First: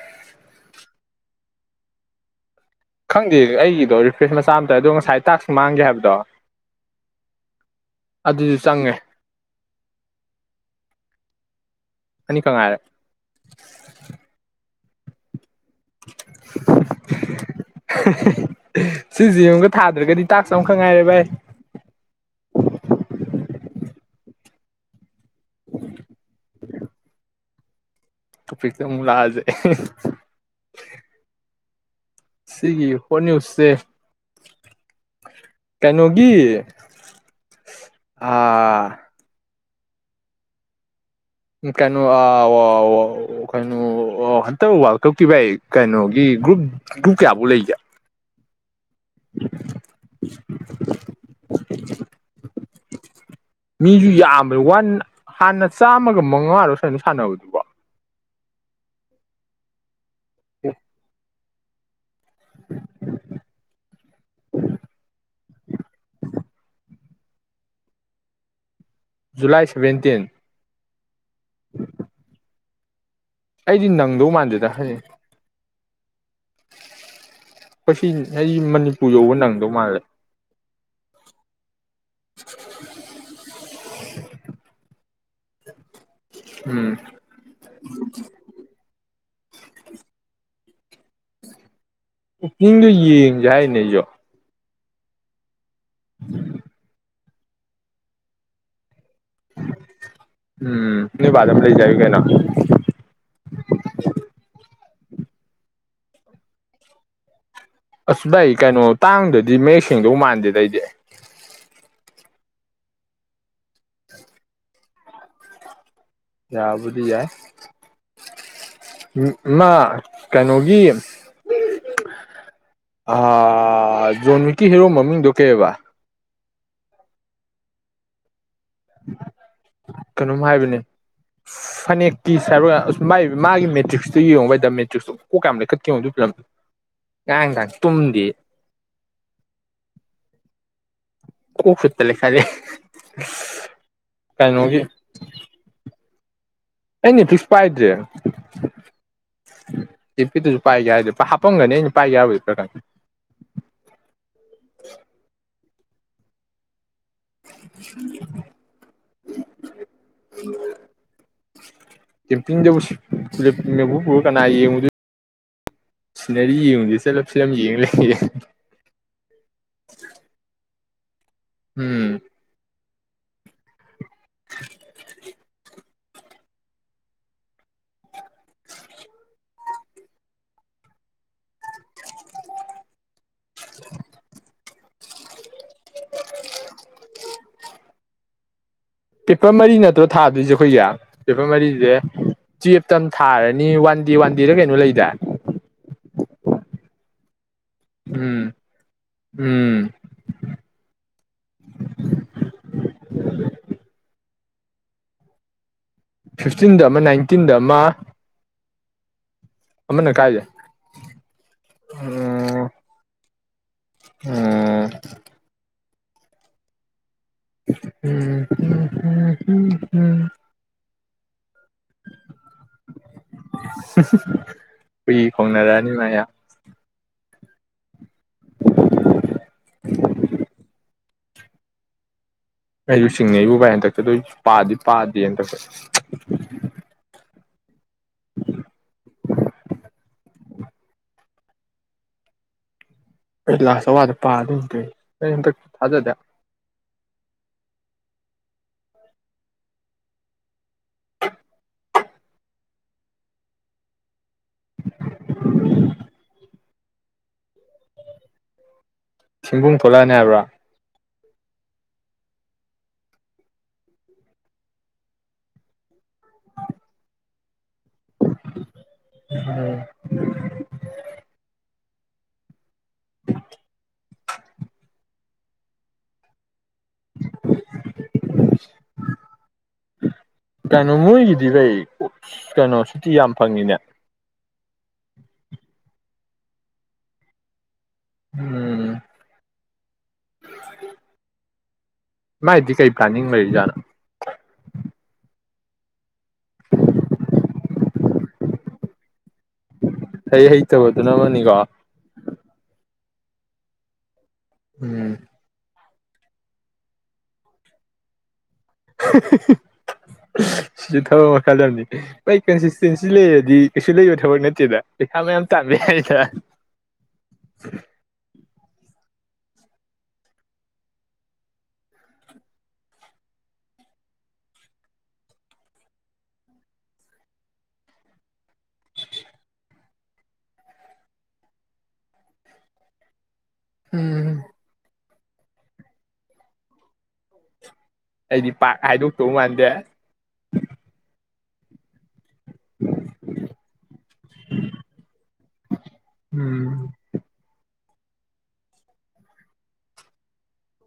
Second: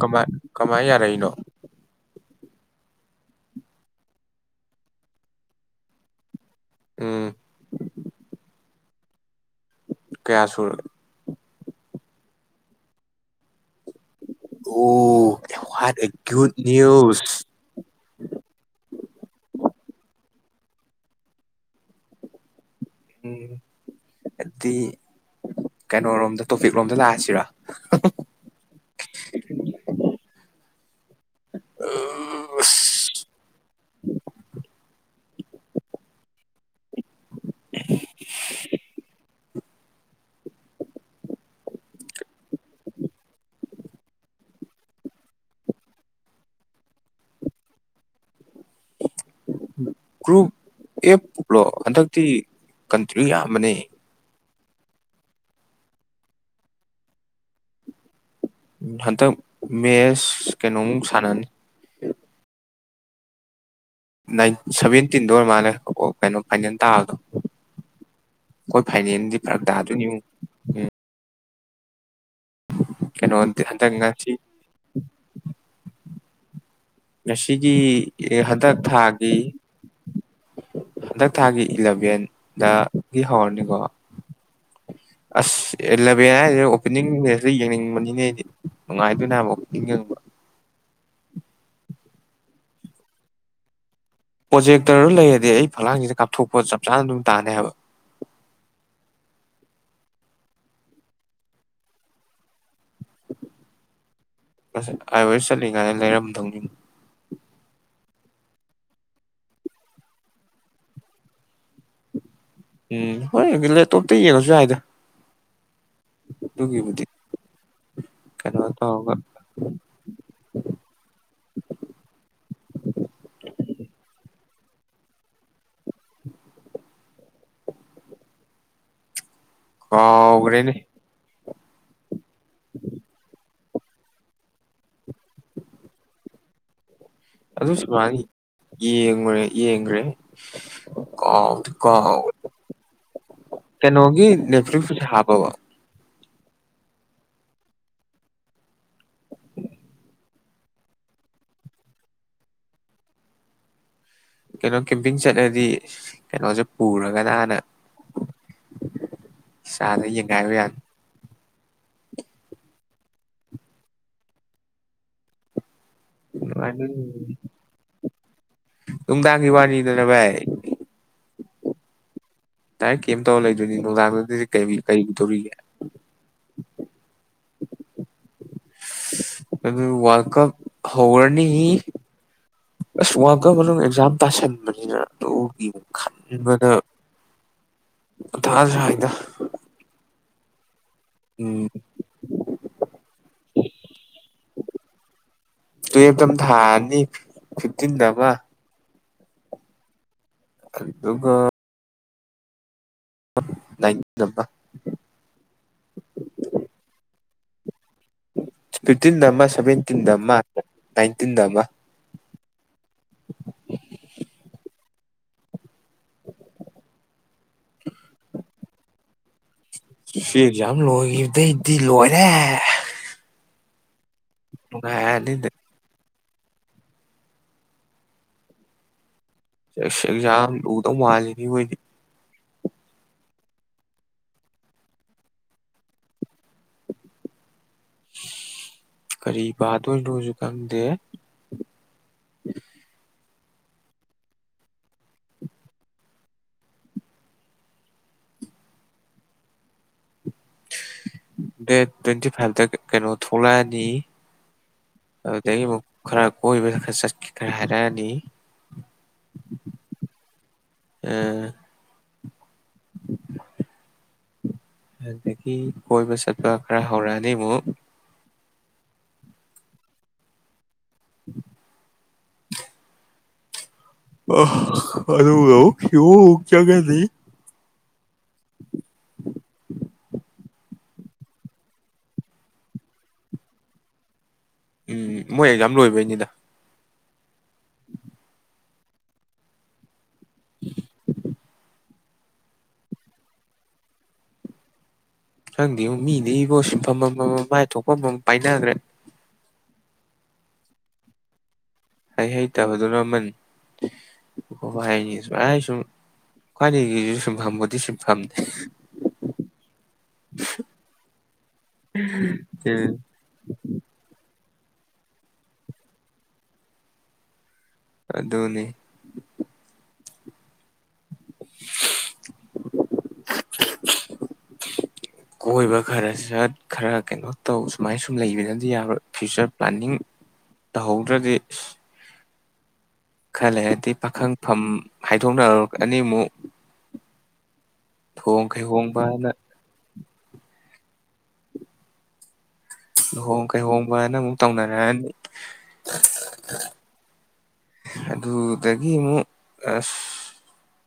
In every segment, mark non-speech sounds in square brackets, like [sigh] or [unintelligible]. ꯀꯃꯥꯏ ꯀꯃꯥꯏ ꯌꯥꯔꯛꯏꯅꯣ ꯈꯪꯗꯦ ꯑꯩꯒꯤꯗꯣ ꯔꯤꯐ꯭ꯔꯦꯁ ꯃꯆꯥ ꯑꯃ ꯇꯧꯋꯦ ꯑꯗꯣ ꯉꯁꯥꯏ ꯇꯥꯛꯁ ꯃꯥꯡꯒꯦ ꯍꯥꯏꯕꯗꯣ ꯎꯝ ꯑꯗꯨꯗꯤ ꯆꯪꯉꯦ ꯀꯌꯥ ꯁꯨꯔꯦ ꯑꯅꯤ ꯈꯛ ꯉꯥꯏꯔꯦ ꯑꯣ ꯋꯥꯠ ꯑꯦ ꯒꯨꯗ ꯅ꯭ꯌꯨꯁ ꯁꯤꯁꯦ ꯑꯃꯒ ꯊꯥꯗ꯭ꯔꯒꯗꯤ ꯇꯥꯛ ꯆꯝꯈ ꯉꯥꯏꯔꯦ ꯚꯥꯏ ꯎꯝ ꯑꯗꯨꯗꯤ ꯀꯩꯅꯣꯔꯣꯝꯗ ꯇꯣꯄꯤꯛ ꯔꯣꯝꯗ ꯂꯥꯛꯑꯁꯤꯔꯥ [unintelligible] ꯇꯣꯄꯤꯛꯇ ꯑꯃꯨꯛ ꯂꯥꯛꯑ ꯁꯦ ꯁꯤꯒꯤ ꯍꯣꯠ ꯅꯌꯨꯁꯁꯦ ꯀꯩꯅꯣꯒꯤ ꯒꯤ ꯑꯥ ꯀꯩꯅꯣ ꯑ ꯋꯥ ꯍꯟꯇꯛ ꯋꯥꯔꯜ ꯀꯞꯀꯤ ꯚꯥꯏ ꯀꯩꯅꯣꯒꯤ ꯒ꯭ꯔꯨꯞ ꯒ꯭ꯔꯨꯞ ꯀꯌꯥꯕꯧ ꯂꯩꯒꯦ ꯒ꯭ꯔꯨꯞ ꯑꯦꯞꯂꯣ ꯍꯟꯗꯛꯇꯤ ꯃꯤ ꯌꯥꯝꯕꯅꯦ ꯃꯤꯁꯨ ꯌꯥꯝꯕ ꯋꯥꯟ ꯍꯥꯟꯅ ꯆꯥꯝꯃꯒ ꯃꯉꯥꯔꯣ ꯁꯨꯃꯥꯏꯅ ꯁꯥꯟꯅꯕꯗꯨꯕꯣ ꯎ ꯍꯟꯇꯛ ꯃꯦꯁ ꯀꯩꯅꯣ ꯃꯨꯛ ꯁꯥꯟꯅꯅꯤ ꯍ [unintelligible] ꯅꯥꯏ ꯁꯚꯦꯟꯇꯤꯟꯗ ꯑꯣꯏꯔ ꯃꯥꯜꯂ ꯑꯣ ꯀꯩꯅꯣ ꯐꯥꯏꯅꯦꯜ ꯇꯥꯕꯗꯣ ꯑꯩꯈꯣꯏ ꯐꯥꯏꯅꯦꯜꯗꯤ ꯐꯔꯛ ꯇꯥꯗꯣꯏꯅꯤ ꯉꯣ ꯎꯝ ꯎ [unintelligible] [unintelligible] ꯑꯩꯗꯤ ꯍꯟꯗꯛ ꯅꯪꯗꯧ ꯉꯁꯤ ꯃꯥꯟꯗꯦꯗ ꯍꯥꯏꯖꯤ ꯉꯁꯤꯒꯤ ꯑꯩ ꯍꯟꯗꯛ ꯃꯅꯤꯄꯨꯔ ꯌꯧꯕ ꯊꯥꯒꯤ ꯅꯪꯗꯧ ꯃꯥꯜꯂꯦ ꯍꯟꯗꯛ ꯊꯥꯒꯤ ꯏꯂꯥꯚꯦꯟꯗꯒꯤ ꯍꯧꯔꯅꯤꯀꯣ ꯑꯁ ꯑꯦꯂꯚꯦꯟ ꯍꯥꯏꯁꯦ ꯎꯝ ꯑꯣꯄꯦꯅꯤꯡ ꯃꯦꯁꯇ ꯌꯦꯡꯅꯤꯡꯕꯅꯤꯅꯦ ꯑꯩꯗꯤ ꯅꯨꯡꯉꯥꯏꯦ ꯅꯃꯣ ꯏ [unintelligible] ꯑꯣꯞꯅꯤꯡꯗꯣ ꯌꯦꯡꯁꯦ ꯍꯥꯏꯅꯦ ꯑꯩꯁꯨ ꯄ꯭ꯔꯣꯖꯦꯛꯇꯔ ꯂꯩꯔꯗꯤ ꯑꯩ ꯐꯛꯂꯥꯡꯁꯤꯗ ꯀꯥꯞꯊꯣꯛꯄ ꯆꯞ ꯆꯥꯅ ꯑꯗꯨꯝ ꯇꯥꯅꯦ ꯍꯥꯏꯕ ꯎꯝ ꯅꯣꯏ ꯕꯥꯗ ꯑꯃ ꯂꯩꯁꯦ ꯍꯥꯌꯨ ꯀꯩꯅꯣ ꯉꯁꯥꯏ ꯑꯥꯏ ꯑꯣ ꯑꯦꯁ ꯆꯠꯂꯤꯉꯥꯏꯗ ꯂꯩꯔꯝꯗꯧꯅꯤꯨꯅꯦ ꯑꯁ ꯕꯥꯢ ꯑꯩ ꯀꯩꯅꯣ ꯇꯥꯡꯗꯗꯤ ꯃꯌꯦꯛ ꯁꯦꯡꯗꯧ ꯃꯥꯟꯗꯦꯗ ꯑꯩꯗꯤ ꯎꯝ ꯍꯣꯏꯗ ꯂꯦꯞꯇꯣꯞꯇ ꯌꯦꯡꯉꯁꯨ ꯌꯥꯏꯗ ꯌꯥꯕꯨꯗꯤ ꯑꯗꯨꯒꯤꯕꯨꯗꯤ ꯌꯥꯏ ꯀꯩꯅꯣ ꯇꯧꯔꯒ ꯃꯥ ꯀꯩꯅꯣꯒꯤ ꯑ ꯖꯣꯟ ꯀꯤ ꯍꯦꯔꯣ ꯃꯃꯤꯡꯗꯣ ꯀꯩꯕ [inaudible] ꯀꯥꯎꯒꯔꯦꯅꯦ ꯐꯅꯦꯛ ꯃꯥꯒꯤ ꯃꯥꯒꯤ ꯇ꯭ꯔꯤꯛꯁꯇꯨ ꯌꯦꯡꯉꯨ ꯃꯦꯇꯔꯤꯛꯁꯇꯨ ꯀꯣꯛ ꯀꯌꯥꯝ ꯂꯩꯈꯠꯀ ꯌꯦꯉꯣ ꯑꯗꯨ ꯐꯤꯂꯝꯗꯣ ꯉꯔꯥꯡ ꯅꯍꯥꯟ ꯑꯗꯨꯁꯨꯃꯅꯤ ꯇꯨꯝꯗꯦ ꯌꯦꯡꯉꯨꯔꯦ ꯌꯦꯡꯈ꯭ꯔꯦ ꯀ ꯀꯣꯛ ꯀ ꯁꯨꯠꯇ ꯂꯩꯈꯠꯂꯦ ꯀꯩꯅꯣꯒꯤ ꯀꯩꯅꯣꯒꯤ ꯅꯦꯐꯔꯤ ꯍꯥꯞꯄꯕ ꯑꯩꯅ ꯄꯤꯛꯁꯨ ꯄꯥꯏꯗ꯭ꯔꯦ ꯇꯤꯄꯤꯤꯗꯨꯨꯁꯨ ꯄꯥꯏꯒꯦ ꯍꯥꯏꯗꯤ ꯍꯥꯞꯄꯝꯒꯅꯤ ꯑꯩꯅ ꯄꯥꯏꯒꯦ ꯍꯥꯏꯕꯨꯗꯤ ꯈ ꯀꯩꯅꯣ ꯀꯦꯝꯄꯤꯡ ꯆꯠꯅꯗꯤ ꯀꯩꯅꯣꯖꯤ ꯄꯨꯔꯒꯅ ꯍꯥꯟꯅ ꯏꯁꯥꯗ ꯌꯦꯡꯒꯥꯏꯕ ꯌꯥꯅꯤ ꯇꯦꯝꯄꯤꯡꯗꯨꯕꯨ ꯃꯦꯛꯕꯨꯛ ꯄꯨꯔ ꯀꯅꯥ ꯌꯦꯡꯉꯨꯗꯣꯏ ꯁꯤꯅꯔꯤ ꯌꯦꯡꯉꯨꯖꯦ ꯆꯠꯂ ꯅꯨꯡꯉꯥꯏꯗꯣꯏꯅꯤ. ꯐꯤꯂꯝ ꯌꯦꯡ ꯂꯩ ꯅꯨꯡꯗꯥꯡꯒꯤ ꯋꯥꯅꯤꯗꯅ ꯚꯥꯏ ꯎꯝ ꯇꯥꯏꯀꯤꯝ ꯇꯧ ꯂꯩꯗꯣꯏꯅꯤ ꯅꯨꯡꯗꯥꯡꯗꯨꯗꯤ ꯀꯔꯤꯒꯗꯧꯔꯤꯒꯦ [inaudible] ꯑꯗꯨ ꯋꯥꯔꯜꯗ ꯀꯞ ꯍꯧꯔꯅꯤ ꯑꯁ ꯀꯞ ꯃꯅꯨꯡ ꯑꯦꯛꯖꯥꯝ ꯇꯥꯁꯟ ꯅ ꯑꯗꯨꯒꯤ ꯑꯃꯨꯛ ꯈꯟꯕꯗ ꯃꯊꯥ ꯁꯥꯏ ꯄꯦꯞꯄꯔ ꯃꯔꯤ ꯅꯠꯇꯔ ꯊꯥꯗꯣꯏꯁꯦ ꯑꯩꯈꯣꯏꯒꯤ ꯄꯦꯄꯔ ꯎꯝ ꯃꯔꯤꯁꯦ ꯇꯨꯌꯦꯞꯇ ꯑꯃ ꯊꯥꯔꯅꯤ ꯋꯥꯟ ꯗꯦ ꯋꯥꯟ ꯗꯦꯔ ꯀꯩꯅꯣ ꯂꯩꯗꯥꯏ ꯊꯅꯤ ꯐꯠꯇꯤꯟꯗꯕ ꯎꯝ ꯎꯝ ꯑꯗꯨ ꯑꯗꯨꯒꯒ ꯝꯕ ꯐꯤꯐꯇꯤꯟꯗ ꯑꯃ ꯅꯥꯏꯟꯇꯤꯟꯗ ꯑꯃ ꯇꯤꯟ ꯅꯃꯁ ꯁꯚꯦꯟꯇꯤꯟꯗ ꯑꯃꯅ ꯑꯃ ꯅꯥꯏꯟꯇꯤꯟꯗ ꯑꯃ ꯑꯣ [inaudible] ꯑꯝ ꯎꯝ ꯎꯝꯝ ꯁꯤ ꯌꯥꯝꯂꯣ ꯏꯕꯗꯩꯗꯤ ꯂꯣꯏꯔꯦ ꯁ ꯁꯤ ꯅꯨꯡꯉꯥꯏꯔꯅꯤ ꯍꯨꯏ ꯈꯣꯡꯅꯔꯛꯑꯅꯤ ꯃꯌꯥ ꯁꯖꯝ ꯃꯥꯜꯂꯤꯅꯤ ꯑꯣꯏꯣꯏꯗꯤ ꯑꯩꯨ ꯁꯤꯡꯉ ꯑꯩꯌꯨ ꯚꯥꯏ ꯍꯟꯗꯛꯇ ꯑꯗꯨꯁꯨ ꯄꯥꯗꯤ ꯄꯥꯗꯦ ꯍꯟꯗꯛꯇ ꯀꯔꯤ ꯄꯥꯗꯣꯏꯅꯣꯁꯨ ꯈꯪꯗꯦ ꯑꯩ ꯂꯥꯁ ꯑꯋꯥꯗ ꯄꯥꯗꯗ ꯑꯩ ꯍꯟꯗꯛꯇ ꯊꯥꯖꯗꯦ ꯗꯦꯠ ꯇ꯭ꯋꯦꯟꯇꯤ ꯐꯥꯏꯚꯇ ꯀꯩꯅꯣ ꯊꯣꯛꯂꯛꯑꯅꯤ ꯑꯗꯨꯗꯒꯤ ꯑꯃꯨꯛ ꯈꯔ ꯀꯣꯏꯕ ꯈꯔꯠ ꯁꯤꯕꯨꯡ ꯊꯂꯛꯑꯅꯤ ꯍꯥꯏꯕ꯭ꯔꯥ ꯎ ꯑꯗꯒꯤ ꯀꯣꯏꯕ ꯆꯠꯄ ꯈꯔ ꯍꯧꯔꯛꯑꯅꯤ ꯑꯃꯨꯛ ꯍꯝ ꯎꯝ ꯑ ꯑꯗꯨ ꯍ ꯆꯒꯁꯤ ꯀꯩꯅꯣ ꯃꯣꯏꯒꯤꯗꯤ ꯀꯩ ꯀꯩꯅꯣ ꯁꯨꯇꯤ ꯌꯥꯝ ꯐꯪꯉꯤꯅꯦ ꯎꯝ ꯃꯣꯏ ꯑꯦꯛꯖꯥꯝ ꯂꯣꯏꯕꯩꯅꯤꯗ ꯎꯝ [inaudible] ꯃꯥꯥꯏꯗꯤ ꯀꯩ ꯄ꯭ꯂꯥꯅꯤꯡ ꯂꯩꯖꯅ ꯈꯪꯗꯦ ꯃꯤꯗ ꯏꯕꯣ ꯁꯤꯟꯐꯝꯃꯝ ꯃꯥꯏ ꯊꯣꯛꯐꯝꯝ ꯄꯥꯏꯅꯈ꯭ꯔꯦ ꯍꯩ ꯍꯩꯇꯕꯗꯨ ꯅ ꯑꯃꯅꯤꯅꯤꯀꯣ ꯍꯩ ꯍꯩꯇꯕꯗꯨ ꯂꯃꯟ ꯍ ꯍꯥꯏꯅꯤ ꯎꯝ ꯑꯩꯥꯏ ꯁꯨꯝ ꯍ ꯁꯤ ꯐꯝꯕꯗꯤ ꯁꯤ ꯐꯝ ꯁꯤꯁꯨ ꯊꯕꯛ ꯃꯈꯜ ꯑꯃꯅꯤ ꯃꯥꯏ ꯀꯟꯁꯤꯁꯇꯦꯟꯁꯤ ꯂꯩꯔꯗꯤ ꯀꯩꯁꯨ ꯂꯩꯕ ꯊꯕꯛ ꯅꯠꯇꯦ ꯁꯤꯗ ꯄꯩꯁꯥ ꯃꯌꯥꯝ ꯆꯥꯃꯦ ꯍꯥꯏꯗ ꯑꯗꯨꯅꯤ ꯀꯣꯏꯕ ꯈꯔ ꯁꯠ ꯈꯔ ꯀꯩꯅꯣ ꯇꯧ ꯁꯨꯃꯥꯏ ꯁꯨꯝ ꯂꯩꯕꯅꯗꯤ ꯌꯥꯔꯔꯣꯏ ꯐ꯭ꯌꯨꯆꯔ ꯄ꯭ꯂꯥꯅꯤꯡ ꯇꯧꯍꯧꯗ꯭ꯔꯗꯤ ꯈꯜꯂꯦ ꯍꯥꯏꯗꯤ ꯎꯝ ꯄꯥꯈꯪꯐꯝ ꯍꯥꯏꯗꯣꯛꯅꯔꯛ ꯑꯅꯤꯃꯨꯛ ꯑꯩꯗꯤ ꯄꯥꯛ ꯍꯥꯏꯗꯣꯛꯇꯧ ꯃꯥꯟꯗꯦ ꯂꯨꯍꯣꯡ ꯀꯩꯍꯣꯡꯕ ꯍꯥꯏꯅ ꯑꯃꯨꯛ ꯇꯧꯅꯔꯛꯑꯅꯤ ꯎꯝ ꯑꯗꯨꯗꯒꯤ ꯑꯃꯨꯛ ꯑꯁ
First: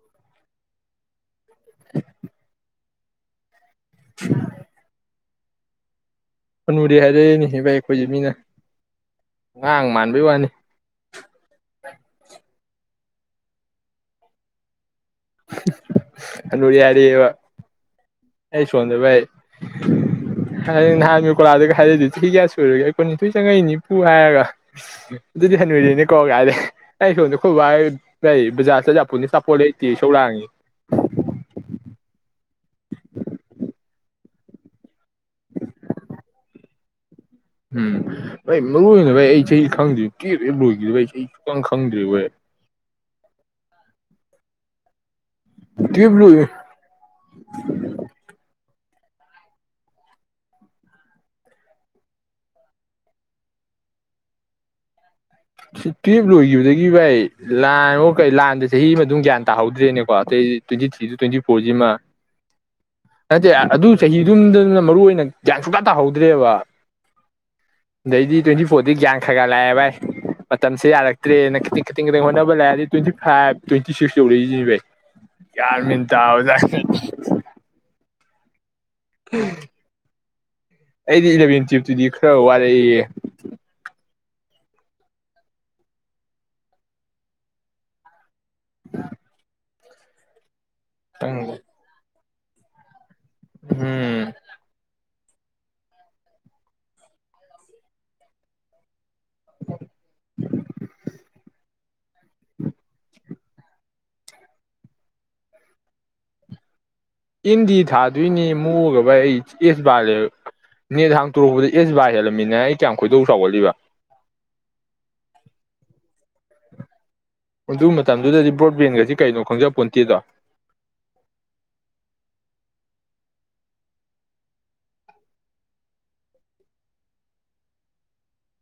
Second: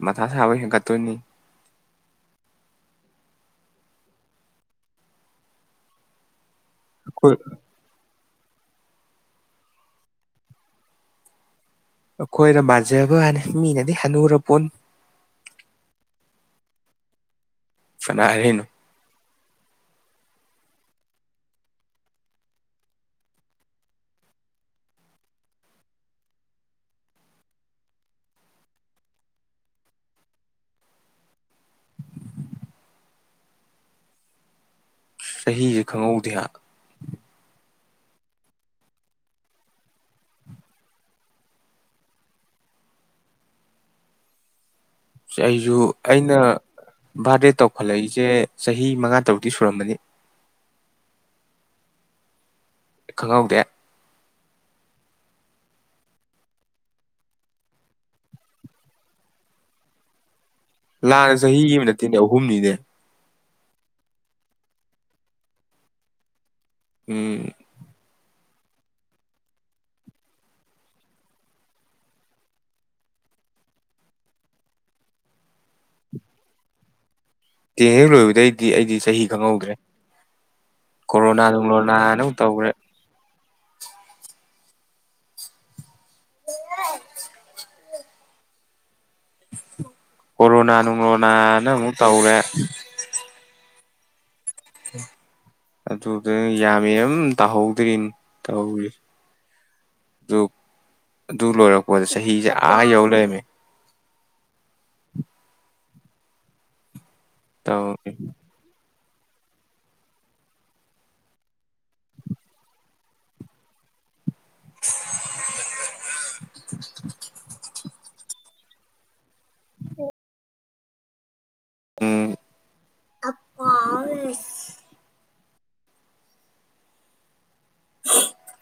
ꯃꯊꯥ ꯁꯥꯕ ꯍꯦꯟꯀꯠꯇꯣꯏꯅꯤ [unintelligible] [unintelligible] ꯐꯨꯗꯤꯦ ꯑꯩꯈꯣꯏ ꯍꯥꯏꯔꯛꯏꯅꯦꯚꯩ ꯑꯩꯈꯣꯏꯁꯦ ꯃꯤꯅ ꯉꯍꯥꯡ ꯃꯥꯟꯕꯥꯟꯕꯩ ꯋꯥꯅꯤ ꯑꯩꯈꯣꯏꯅ ꯃꯥꯟꯖꯕ ꯍꯅꯤ ꯃꯤꯅꯗꯤ ꯍꯅꯨꯔ ꯄꯣ ꯑ ꯌꯥꯔꯤ ꯑꯦꯕ ꯀꯅꯥ ꯍꯥꯏꯔꯛꯏꯅꯣ ꯑꯩ ꯁꯣꯟꯗꯦ ꯥꯏ ꯍꯥꯏ ꯅꯍꯥꯟ ꯀꯣꯂꯥꯗꯒ ꯍꯥꯏꯔꯗꯤ ꯆꯍꯤ ꯀꯌꯥ ꯁꯨꯔꯒꯦ ꯑꯩ ꯀꯣꯟ ꯅꯤꯊꯣꯏ ꯆꯪꯉꯛꯏꯅꯤꯄꯨ ꯍꯥꯏꯔꯒ ꯑꯗꯨꯗꯤ ꯍꯅꯨꯔꯦꯅꯦ ꯀꯧꯒ ꯍꯥꯏꯔꯦ ꯑꯩ ꯁꯣꯝꯗ ꯈꯨꯣꯏꯕ ꯂꯩ ꯕꯖꯥꯔ ꯆꯖ ꯄꯨ ꯆꯄꯣꯠ ꯂꯩ ꯇꯤ ꯁꯧ ꯂꯥꯡꯉꯤ ꯆꯍꯤꯁꯦ ꯈꯪꯍꯧꯗꯦ ꯍꯥꯏ ꯎꯝ ꯅ ꯃꯔꯨ ꯑꯣꯏꯅ ꯚꯥꯏ ꯑꯩ ꯆꯍꯤ ꯈꯪꯗ꯭ꯦ ꯀꯦꯔꯦ ꯂꯣꯏꯈꯤꯗꯕ ꯑꯩ ꯁꯨꯛꯀꯪ ꯈꯪꯗ꯭ꯔꯦ ꯍ ꯑꯩꯁꯨ ꯇꯨꯌꯦꯜꯞ ꯑꯩꯅ ꯂꯣꯏ ꯕꯥꯔꯗꯦ ꯇꯧꯈꯠꯂꯛꯏꯁꯦ ꯆꯍꯤ ꯃꯉꯥ ꯇꯔꯨꯗꯤꯤ ꯁꯨꯔꯝꯕꯅꯤ ꯈꯪꯍꯧꯗꯦ ꯇꯨꯌꯦꯜꯞ ꯂꯣꯏꯈꯤꯕꯗꯒꯤ ꯚꯥꯏ ꯂꯥꯟ ꯑꯃꯨꯛ ꯀꯩ ꯂꯥꯟꯗ ꯆꯍꯤ ꯑꯃ ꯑꯗꯨꯝ ꯒ꯭ꯌꯥꯟ ꯇꯥꯍꯧꯗ꯭ꯔꯦꯅꯦꯀꯣ ꯑꯇꯩ ꯇ꯭ꯋꯦꯟꯇ ꯊꯔꯤ ꯂꯥꯟꯅ ꯇ꯭ꯋꯦꯟꯇꯤ ꯐꯣꯔ ꯆꯍꯤ ꯑꯃ ꯅꯠꯇꯦꯅꯦ ꯑꯍꯨꯝꯅꯤꯅꯦ ꯖꯤ ꯑꯗꯨ ꯆꯍꯤꯗꯨꯝꯗꯅ ꯃꯔꯨꯑꯣꯏ ꯑꯣꯏꯅ ꯒ꯭ꯌꯥꯟ ꯁꯨꯀ ꯇꯥꯍꯧꯗ꯭ꯔꯦꯕ ꯎꯝ ꯗꯩꯗꯤ ꯇ꯭ꯋꯦꯟꯇꯤ ꯄꯨꯗꯤ ꯥꯡ ꯈꯒꯂꯦ ꯚꯥꯏ ꯃꯇꯝꯁꯦ ꯌꯥꯔꯛꯇ꯭ꯔꯦꯅ ꯈꯤꯇꯪ ꯈꯤꯇꯪ ꯈꯤꯇꯪ ꯍꯣꯠꯅꯕ ꯂꯩꯗꯤ ꯇ꯭ꯋꯦꯟꯇꯤ ꯐꯥꯏꯚ ꯇ꯭ꯋꯦꯟꯇꯤ ꯁꯤꯛꯁ ꯌꯧꯔꯛꯏꯁꯤꯅꯤꯚꯩ ꯌꯥꯔꯃꯤꯟ ꯇꯥ ꯑꯣꯖꯥ ꯀꯍꯦ ꯂꯣꯏꯗ ꯗꯤ ꯑꯩꯗꯤ ꯆꯍꯤ ꯈꯪꯍꯧꯗ꯭ꯔꯦ ꯑꯩꯗꯤ ꯀꯣꯔꯣꯅꯥ ꯏꯂꯚꯦꯟ ꯇꯨꯌꯦꯞꯇꯨꯗꯤ ꯅꯨꯡꯂꯣꯅꯥꯅ ꯑꯃꯨꯛ ꯈꯔ ꯇꯧꯈ꯭ꯔꯦ ꯋꯥꯔꯛꯏꯌꯦ ꯀꯣꯔꯣꯅꯥ ꯈꯤꯇꯪ ꯅꯨꯡꯂꯣꯅꯥꯅꯪ ꯑꯃꯨꯛ ꯇꯧꯔꯦ ꯎ ꯍꯝ ꯑꯗꯨꯗꯨ ꯌꯥꯝꯃꯦ ꯑꯗꯨꯝ ꯇꯥꯍꯧꯗ꯭ꯔꯤꯅ ꯇꯧꯍꯧꯔꯤ ꯑꯗꯨ ꯑꯗꯨ ꯂꯣꯏꯔꯛꯄ ꯍ ꯆꯍꯤꯁꯦ ꯑꯥ ꯌꯧ ꯂꯩꯔꯝꯃꯦ ꯏꯟꯗꯤ ꯇꯧ ꯊꯥꯗꯣꯏꯅꯦ ꯃꯣꯒ ꯕꯥꯏ ꯑꯩ ꯑꯦꯁ ꯕꯥ ꯅꯦꯠ ꯍꯥꯡꯇꯣꯔꯛꯄꯗ ꯑꯦꯁ ꯕꯥꯔ ꯍꯦꯜꯂꯝꯃꯤꯅ ꯑꯩ ꯀꯌꯥꯝ ꯈꯣꯏꯗꯧ ꯆꯥꯎꯒꯠꯂꯤꯕ [inaudible] ꯑꯗꯨ ꯃꯇꯝꯗꯨꯗꯗꯤ ꯕ꯭ꯔꯣꯗꯕꯦꯟꯒꯁꯤ ꯀꯩꯅꯣ ꯈꯪꯖ ꯄꯨꯟꯇꯤꯗ ꯎꯝ ꯑꯄꯥꯥꯎ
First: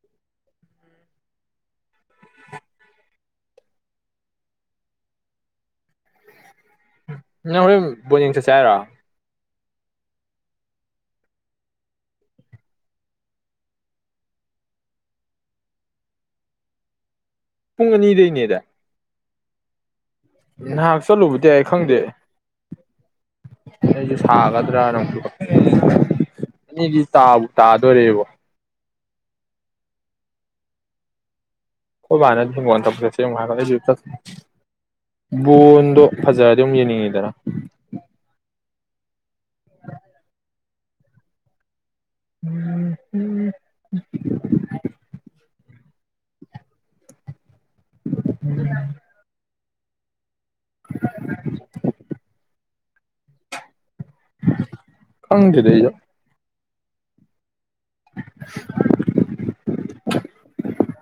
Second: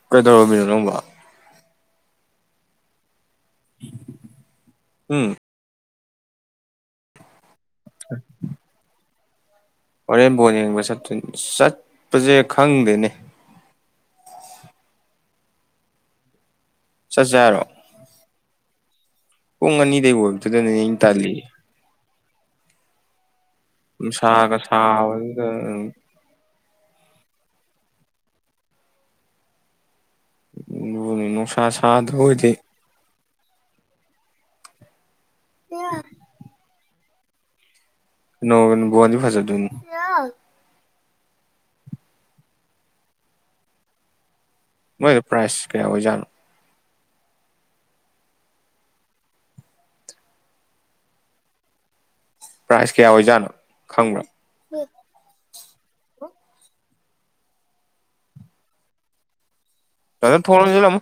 ꯀꯩꯗꯧꯕꯤꯅꯣꯕ ꯎꯝ ꯅꯪ ꯍꯣꯔꯦꯟ ꯕꯣꯠ ꯌꯦꯡ ꯆꯠꯁꯦ ꯍꯥꯏꯔꯣ ꯍꯣꯔꯦꯝꯕꯣꯟ ꯌꯦꯡꯕ ꯆꯠꯇꯣꯏ ꯆꯠꯄꯁꯦ ꯈꯪꯗꯦꯅꯦ ꯆꯠꯁꯦ ꯄꯨꯡ ꯑꯅꯤꯗꯅꯦ ꯗ ꯎꯉꯅꯤ ꯅꯍꯥꯛ ꯆꯠꯂꯨꯕꯗꯤ ꯑꯩ ꯈꯪꯗꯦ ꯁꯨ ꯅꯨꯡꯁꯥꯒ ꯁꯥꯒꯗ꯭ꯔ ꯅ ꯁꯥꯕꯗꯨꯗ ꯑꯅꯤꯗꯤ ꯇꯥ ꯇꯥꯗꯣꯔꯦꯕ ꯎꯣꯅꯤꯅ ꯈꯨ ꯑꯅꯟꯅꯤ ꯃꯣꯣꯟ ꯄꯨ ꯃꯍꯔꯗ ꯌꯛꯇ ꯕꯣꯟꯗꯣ ꯀꯩꯅꯣ ꯐꯖ ꯑꯗꯨꯝ ꯌꯦꯡꯅꯤꯡꯉꯤ ꯇꯔ ꯅꯣꯡ ꯨꯋꯥ ꯐꯖꯠ ꯌꯥ ꯎꯝ ꯎꯝ ꯃꯣꯏꯗ ꯄ꯭ꯔꯥꯏꯖ ꯀꯌꯥ ꯑꯣꯏꯖꯥꯠꯅꯣ [inaudible] [inaudible] ꯄ꯭ꯔꯥꯏꯖ ꯀꯌꯥ ꯑꯣꯏꯖꯥꯠꯅꯣ ꯈꯪꯕ ꯂꯩ [inaudible] ꯑꯣ ꯊ ꯂꯝ ꯑꯃ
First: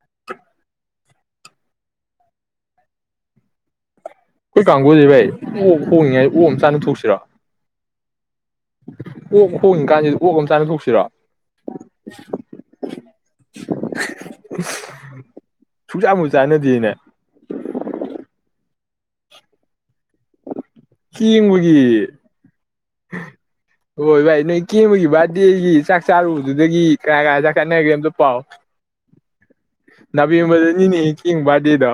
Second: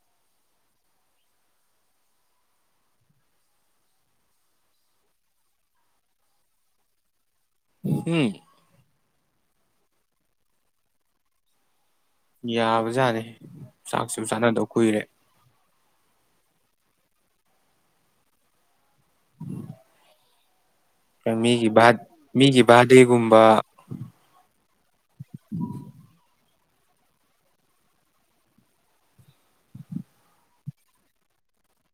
[inaudible] ꯑꯩꯈꯣꯏ ꯀꯥꯡꯕꯨꯨꯁ ꯚꯥꯏ ꯑꯣꯛ ꯍꯣꯡꯉꯉꯥꯏ ꯑꯣꯛ ꯑꯃ ꯆꯥꯅ ꯊꯣꯛꯣꯛꯁꯤꯔꯥ ꯎꯝ ꯑꯣꯛ ꯍꯣꯡꯉ ꯀꯥꯟꯁꯤ ꯑꯣꯛ ꯑꯃ ꯆꯥꯅ ꯇꯣꯛꯁꯤꯔꯣ ꯌꯥꯕꯖꯥꯠꯅꯤ ꯆꯥꯛꯁꯨ ꯆꯥꯅꯗꯧ ꯀꯨꯏꯔꯦ ꯁꯨꯡꯆꯥ ꯃꯨ ꯆꯥꯟꯅꯗꯦꯅꯦ ꯃꯤꯒꯤ ꯕꯥ ꯀꯦꯡꯕꯒꯤ ꯃꯤꯒꯤ ꯕꯥꯔꯗꯦꯒꯨꯝꯕ ꯀꯦꯕꯒꯤ ꯕꯥꯔꯗꯦꯒꯤ ꯆꯥꯛ ꯆꯥꯔꯨꯕꯗꯨꯗꯒꯤ ꯀꯅꯥ ꯀꯅꯥ ꯆꯥꯛ ꯆꯥꯅꯒꯦ ꯑꯝꯇ ꯄꯥꯎ ꯅꯥꯕꯦꯝꯕꯔꯗꯅꯤꯅꯦ ꯀꯦꯡꯕ ꯕꯥꯔꯗꯦꯗꯣ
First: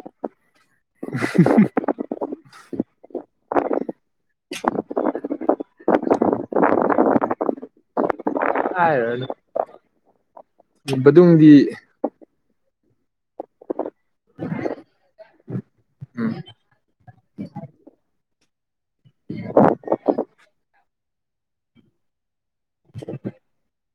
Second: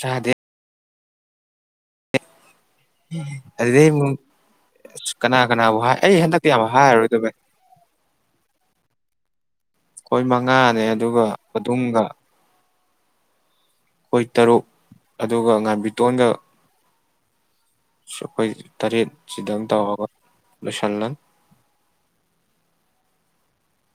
ꯆꯥꯗꯦ [unintelligible] ꯑꯗꯨꯗꯩꯩ ꯑꯃꯨꯛ ꯀꯅꯥ ꯀꯅꯥꯕꯨ ꯍꯥꯏ ꯑꯩ ꯍꯟꯗꯛꯇꯤ ꯌꯥꯝꯕ ꯍꯥꯏꯔꯣꯏꯗ ꯕꯥꯏ꯫ ꯍꯥꯏ [unintelligible] ꯑꯩꯈꯣꯏ ꯃꯉꯥꯅꯦ ꯑꯗꯨꯒ ꯑꯗꯨꯝꯒ ꯑꯩꯈꯣꯏ ꯇꯔꯨꯛ ꯑꯗꯨꯒ ꯉꯥꯏꯕꯤꯇꯣꯟꯗ ꯎꯝ ꯑꯩꯈꯣꯏ ꯇꯔꯦꯠ ꯁꯤꯗꯪ ꯇꯧꯔꯒ ꯂꯣꯏꯁꯤꯜꯂꯅꯤ [unintelligible]